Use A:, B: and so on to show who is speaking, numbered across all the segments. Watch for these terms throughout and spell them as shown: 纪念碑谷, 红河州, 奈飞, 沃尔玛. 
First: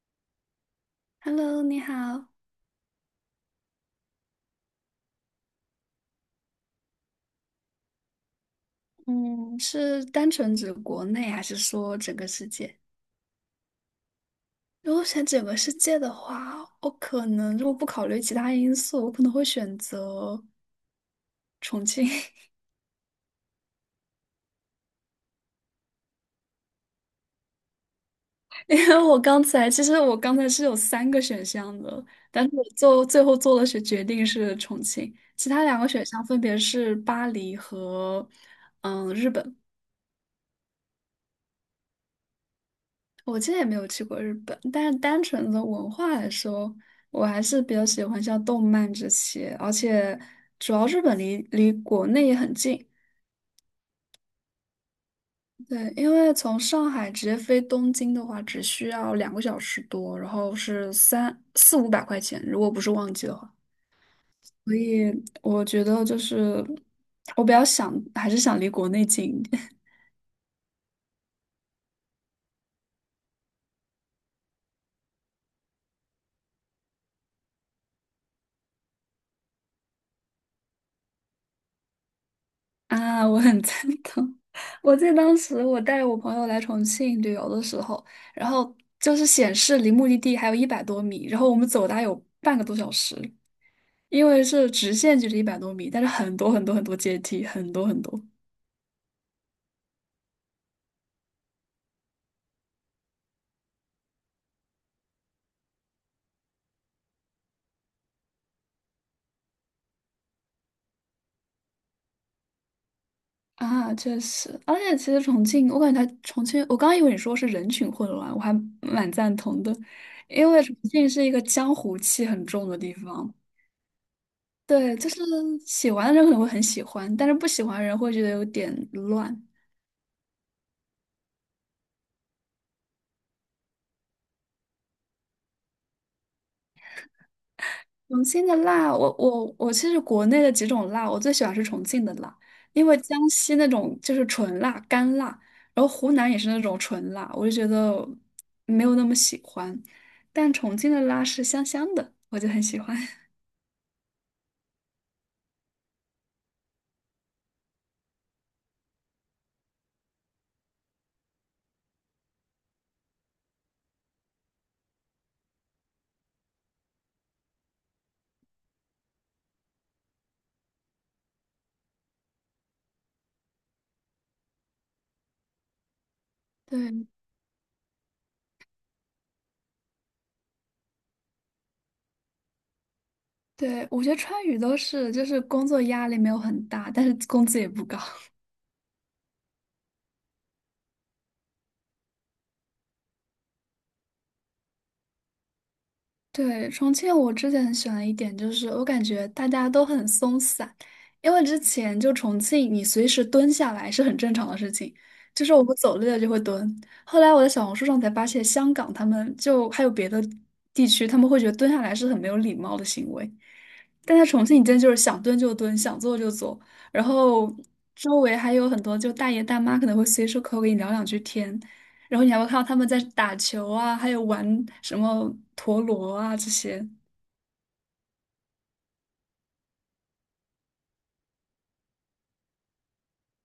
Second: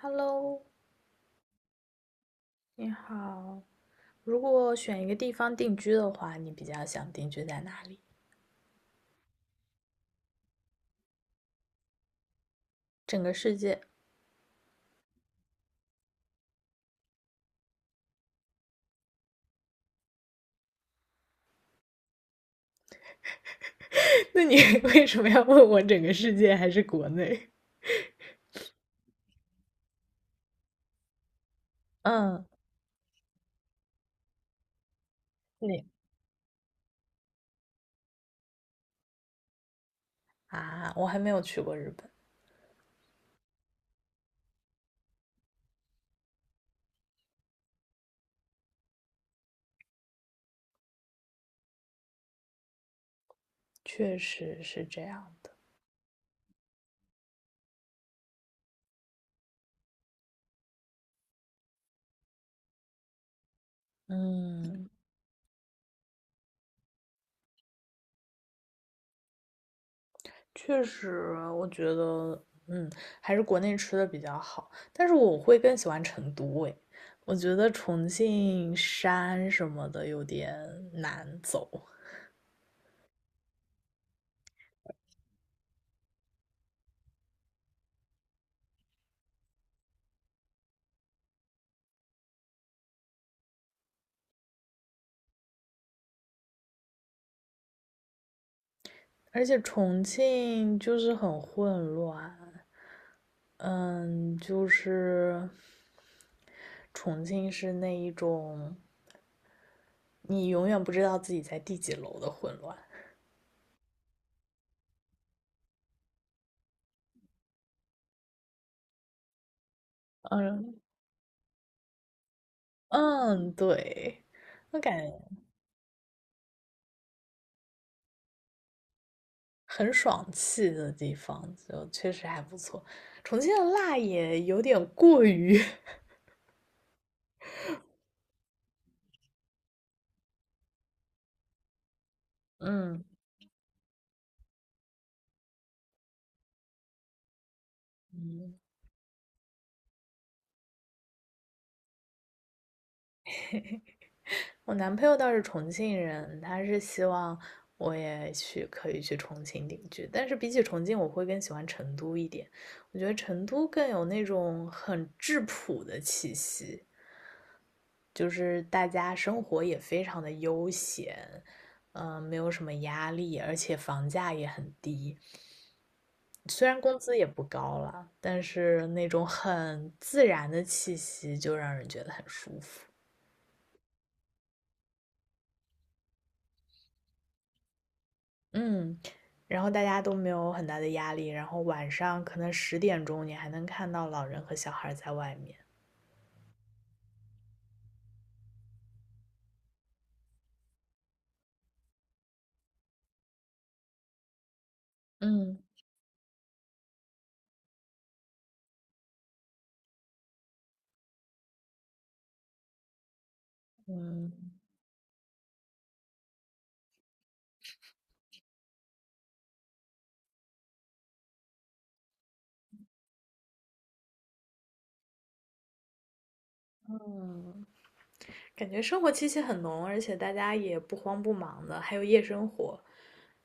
A: Hello，
B: Hello，你好，
A: 你好。如果选一个地方定居的话，你比较想定居在哪里？
B: 嗯是单纯指国内还是说整个世界？
A: 整个世界？
B: 如果选整个世界的话，我可能如果不考虑其他因素，我可能会选择重庆。
A: 那你 为什么要问我整个世界还是国内？
B: 因为我刚才是有三个选项的，
A: 嗯，
B: 但是我做最后做了是决定是重庆，其他两
A: 你
B: 个选项分别是巴黎和日本。
A: 啊，我还没有去过日本，
B: 我之前也没有去过日本，但是单纯的文化来说，我还是比较喜欢像动漫这些，而且主要日本离国内也很近。
A: 确实是这样的。
B: 对，因为从上海直接飞东京的话，只需要2个小时多，然后是三四五百块钱，如果不是旺季的话。所
A: 嗯，
B: 以我觉得就是我比较想，还是想离国内近一点。
A: 确实，我觉得，还是国内吃的比较好。但是我会更喜欢成都，诶，我觉得重庆山什么的有点难走。
B: 啊，我很赞同。我记得当时我带我朋友来重庆旅游的时候，然后就是显示离目的地还有一百多米，然后我们走大概有半个多小时，因为是直线距离一百多米，但是很多很多很多阶梯，很多很多
A: 而且重庆就是很混乱，嗯，就是重庆是那一种你永远不知道自己在第几楼的混乱，
B: 啊，确实。而且其实重庆，我感觉它重庆，我刚刚以为你说是人群混乱，我还蛮赞同的，因为重
A: 嗯
B: 庆是一个江湖气很重的地方。
A: 嗯，对，我
B: 对，
A: 感
B: 就是
A: 觉
B: 喜欢的人可能会很喜欢，但是不喜欢的人会觉得有点乱。
A: 很爽气的地方就确实还不错，重庆的辣也有点过于，
B: 重庆的辣，我其实国内的几种辣，我最喜欢是重庆的辣，因为
A: 嗯
B: 江西那种就是纯辣、干辣，然后湖南也是那种纯辣，我就觉得
A: 嗯。
B: 没有那么喜欢。但重庆的辣是香香的，我就很喜欢。
A: 我男朋友倒是重庆人，他是希望我也去可以去重庆定居，但是比起重庆，我会更喜欢成都一点。我觉得成都更有那种很质朴的气息，就是大家生活也非常的悠闲，没有什么压力，而且房价也很低，虽然
B: 对
A: 工资也不高了，但是那种很自然的气息就让人觉得很舒服。
B: 对，我觉得川渝都是，就是工作压力没有很大，但是工资也不高。
A: 嗯，然后大家都没有很大的压力，然后晚上可能10点钟你还能看到老人和小孩在外面。
B: 对，重庆我之前很喜欢的一点就是，我感觉大家都很松散，因为之前就重庆，你随时蹲下来是很正常的事情，就是
A: 嗯
B: 我们走累了就会蹲。后来我在小红书上才发现，香港他们就还有别的地区，他们会觉得蹲下来是很没有礼貌的行为。但在
A: 嗯。
B: 重庆，你真就是想蹲就蹲，想坐就坐，然后周围还有很多就大爷大妈可能会随手可口跟你聊两句天，然后你还会看到他们在打球啊，还有玩什么陀螺啊这些
A: 嗯。感觉生活气息很浓，而且大家也不慌不忙的，还有夜生活。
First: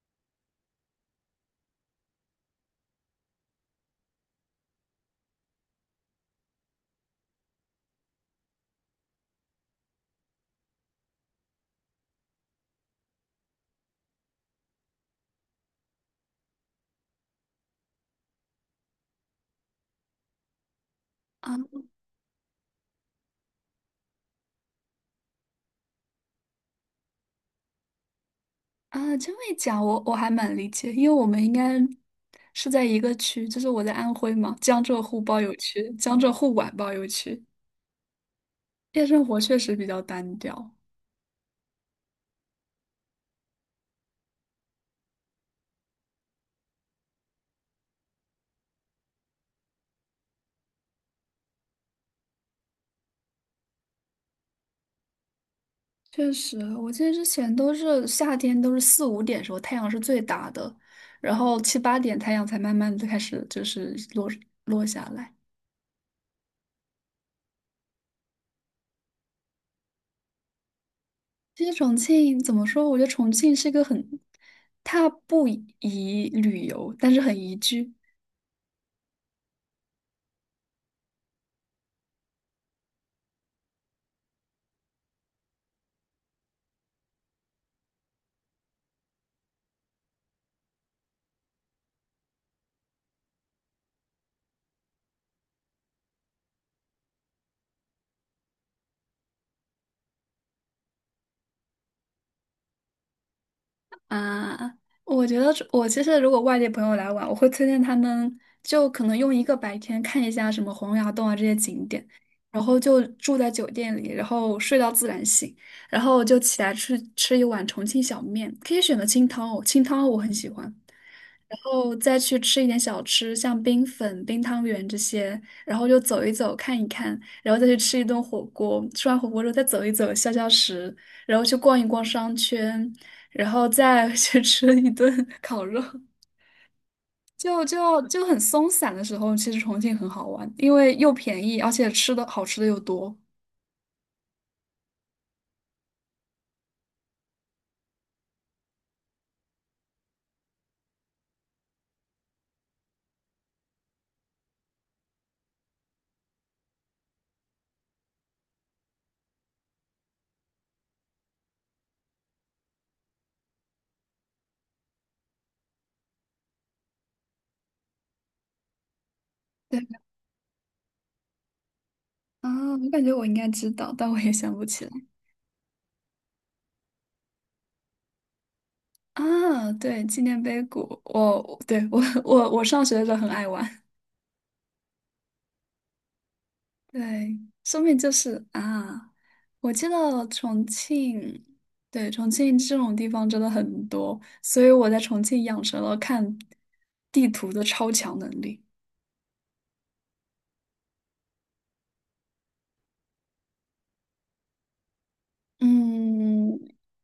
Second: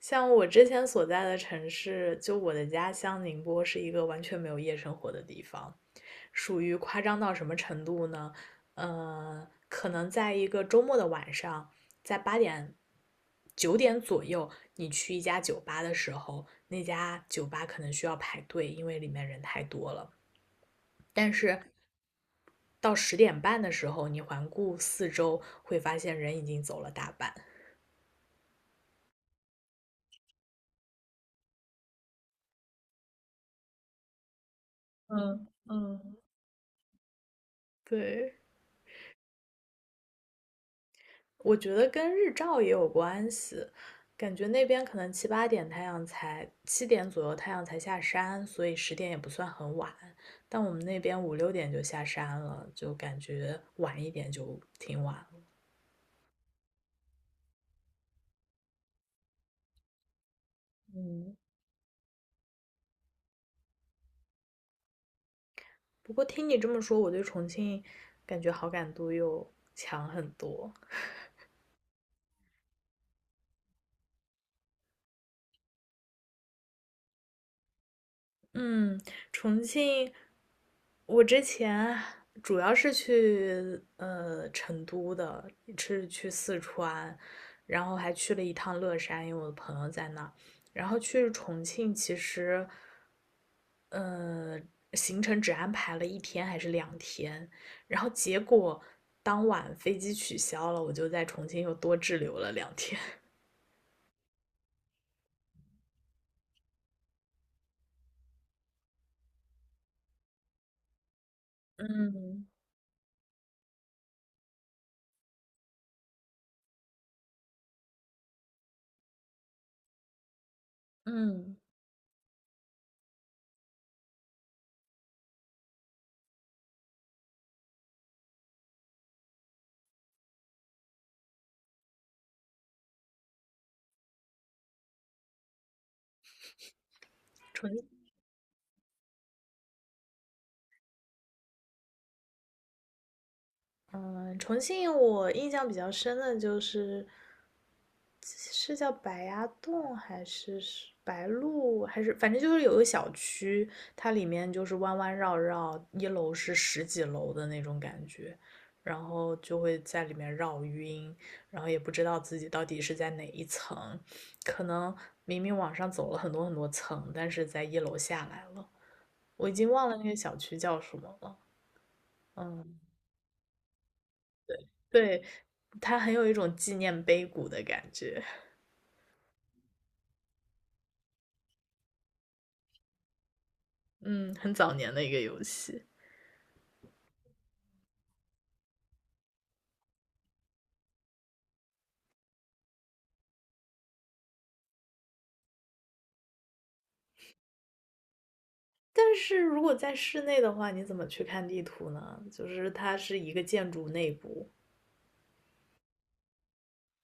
A: 像我之前所在的城市，就我的家乡宁波是一个完全没有夜生活的地方，属于夸张到什么程度呢？可能在一个周末的晚上，在八点、9点左右，你去一家酒吧的时候，那家酒吧可能需要排队，因为里面人太多了。但
B: 啊
A: 是到10点半的时候，你环顾四周，会发现人已经走了大半。
B: 啊，这么一讲我还蛮理解，因为我们应该是在一个区，就是我在安徽嘛，江浙沪包
A: 嗯
B: 邮区，
A: 嗯。
B: 江浙沪皖包邮区，
A: 对，
B: 夜生活确实比较单调。
A: 我觉得跟日照也有关系，感觉那边可能七八点太阳才，7点左右太阳才下山，所以十点也不算很晚。但我们那边五六点就下山了，就感觉晚一点就挺晚了。
B: 确实，我记得之前都是夏天，都是四五点时候太阳是最大的，
A: 嗯。
B: 然后七八点太阳才慢慢的开始就是落下来。
A: 不过听你这么说，我对重庆感觉好感度又强很多。
B: 其实重庆怎么说？我觉得重庆是一个很，它不宜旅游，但是很宜居。
A: 嗯，重庆我之前主要是去成都的，是去四川，然后还去了一趟乐山，因为我的朋友在那儿然后去重庆，其实行程只安排了1天还是两天，然后结果当晚飞机取消了，我就在重庆又多滞留了两天。
B: 啊，我觉得这我其实如果外地朋友来玩，我会推荐他们就可能用一个白天看一下什么洪崖洞啊这些景点，然后就住在酒店里，然后睡到自然醒，然后就起来吃一碗重庆小面，可以选择清汤哦，清汤我很喜欢。
A: 嗯，
B: 然后再去吃一点小吃，像冰粉、冰汤圆这些，然后就走一走、看一看，然后再去吃一顿火锅。吃完火锅之后再走一走、消消食，然后去逛一逛商圈，然后再 去吃一顿烤肉。
A: 重
B: 就很松散的时候，其实重庆很好玩，因为又便宜，而且吃的好吃的又多。
A: 嗯，重庆我印象比较深的就是，是叫白崖洞还是是白鹿，还是反正就是有个小区，它里面就是弯弯绕绕，一楼是十几楼的那种感觉，然后就会在里面绕晕，然后也不知道自己到底是在哪一层，可能明明往上走了很多很多层，但是在一楼下来了，我已经
B: 对
A: 忘了那个小区叫什么了。
B: 啊，
A: 嗯，
B: 我感觉我应该知道，但我也想不起来
A: 对，它很有一种纪念碑谷的感觉，
B: 啊。对，纪念碑谷，我对我我我上学的时候很爱玩。
A: 嗯，很早年的一个游戏。
B: 对，说明就是啊，我记得重庆，对，重庆这种地方真的很多，所以我在重庆养成了看地图的超强能力。
A: 但是如果在室内的话，你怎么去看地图呢？就是它是一个建筑内部，
B: 嗯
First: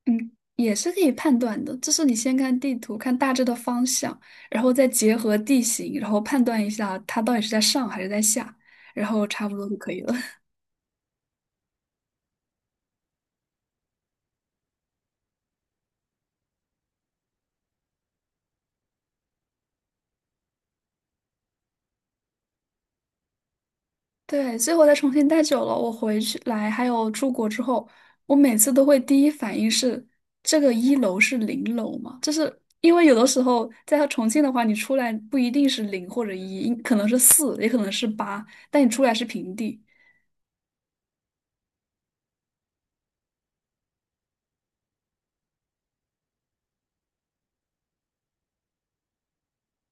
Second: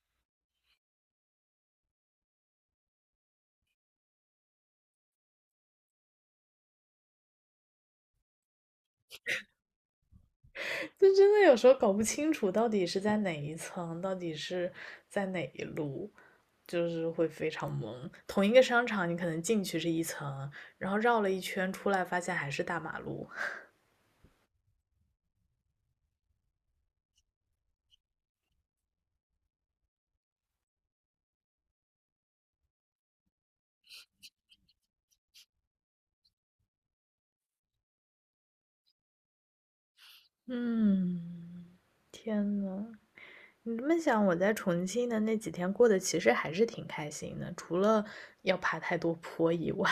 B: 嗯，也是可以判断的，就是你先看地图，看大致的方向，然后再结合地形，然后判断一下它到底是在上还是在下，然后差不多就可以了。
A: 就真的有时候搞不清楚到底是在哪一层，到底是在哪一路，就是会非常懵。同一个商场，你可能进去是一层，然后绕了一圈出来，发现还是大马路。
B: 对，最后在重庆待久了，我回去来还有出国之后，我每次都会第一反应是这个一楼是零楼嘛？就是因为有的时候在重庆的话，你出来不一定是零或者一，可能是四，也可能是八，但你出来是平地
A: 嗯，天呐，你这么想，我在重庆的那几天过得其实还是挺开心的，除了要爬太多坡以外。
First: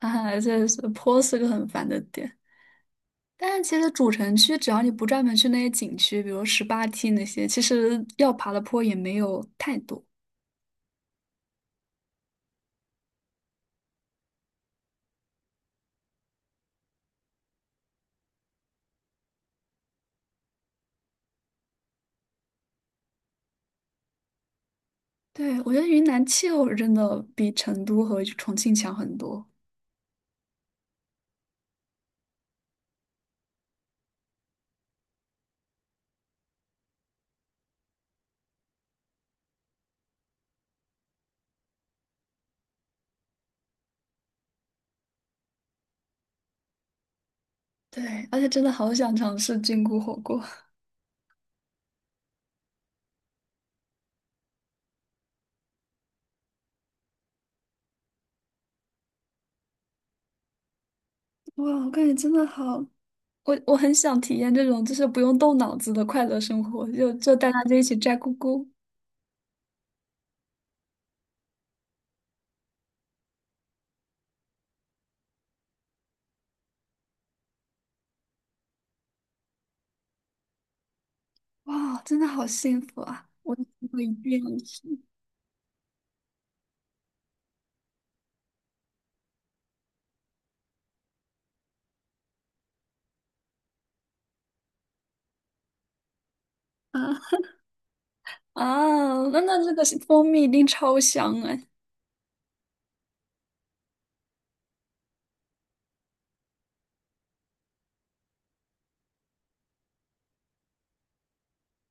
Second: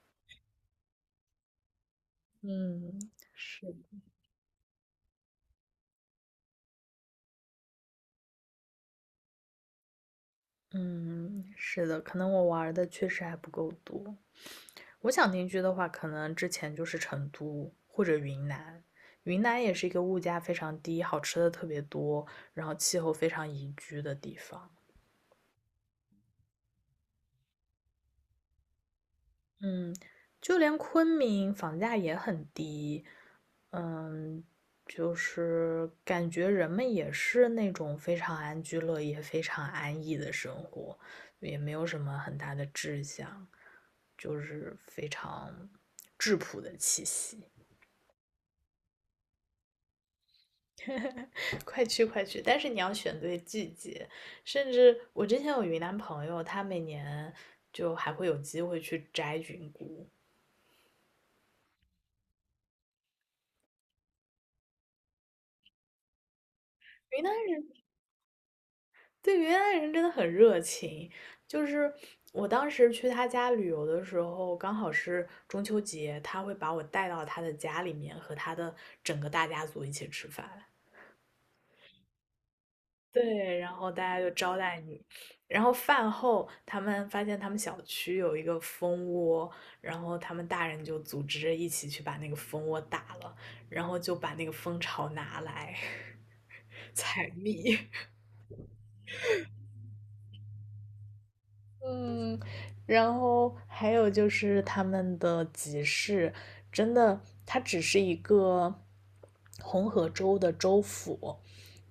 B: 啊。这是坡是个很烦的点。
A: 嗯，
B: 但是
A: 是。
B: 其实主城区，只要你不专门去那些景区，比如十八梯那些，其实要爬的坡也没有太多。
A: 嗯，是的，可能我玩儿的确实还不够多。我想定居的话，可能之前就是成都或者云南。云南也是一个物价非常低、好吃的特别多，然后气候非常宜居的地方。
B: 对，我觉得云南气候是真的比成都和重庆强很多。
A: 嗯，就连昆明房价也很低。嗯，就是感觉人们也是那种非常安居乐业、非常安逸的生活，也没有什么很大的志向。就是非常质朴的气息。
B: 对，而且真的好想尝试菌菇火锅。
A: 快去快去！但是你要选对季节，甚至我之前有云南朋友，他每年就还会有机会去摘菌菇。
B: 哇，我感觉真的好，我很想体验这种就是不用动脑子的快乐生活，
A: 云南
B: 就带大
A: 人
B: 家就一起摘菇菇。
A: 对云南人真的很热情，就是我当时去他家旅游的时候，刚好是中秋节，他会把我带到他的家里面，和他的整个大家族一起吃饭。
B: 哇，真的好幸福啊！
A: 对，然后
B: 我
A: 大
B: 一
A: 家就
B: 定
A: 招
B: 要
A: 待
B: 吃
A: 你，然后饭后他们发现他们小区有一个蜂窝，然后他们大人就组织着一起去把那个蜂窝打了，然后就把那个蜂巢拿来
B: 啊
A: 采蜜。
B: 啊！那这个是蜂蜜一定超香哎！
A: 嗯，然后还有就是他们的集市，真的，它只是一个红河州的州府，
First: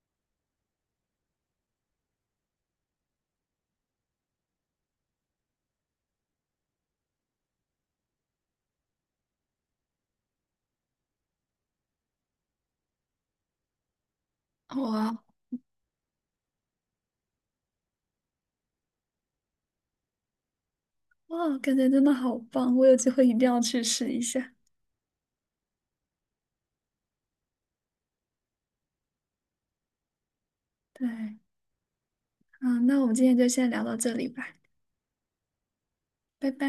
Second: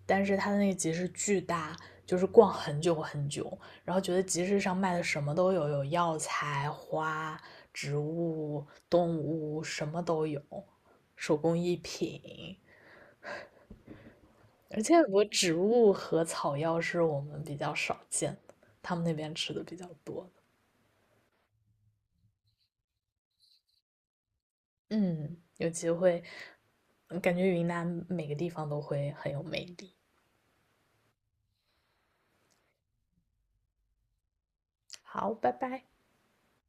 A: 但是它的那个集市巨大，就是逛很久很久，然后觉得集市上卖的什么都有，有药材、花、植物、动物，什么都有，手工艺品，而且我
B: 哇
A: 植物和草药是我们比较少见的，他们那边吃的比较多。
B: 哇，感觉真的好棒！我有机会一定要去试一下。
A: 嗯，有机会，感觉云南每个地方都会很有魅力。
B: 对，嗯，那我们今天就先聊到这里吧，
A: 好，拜拜。
B: 拜拜。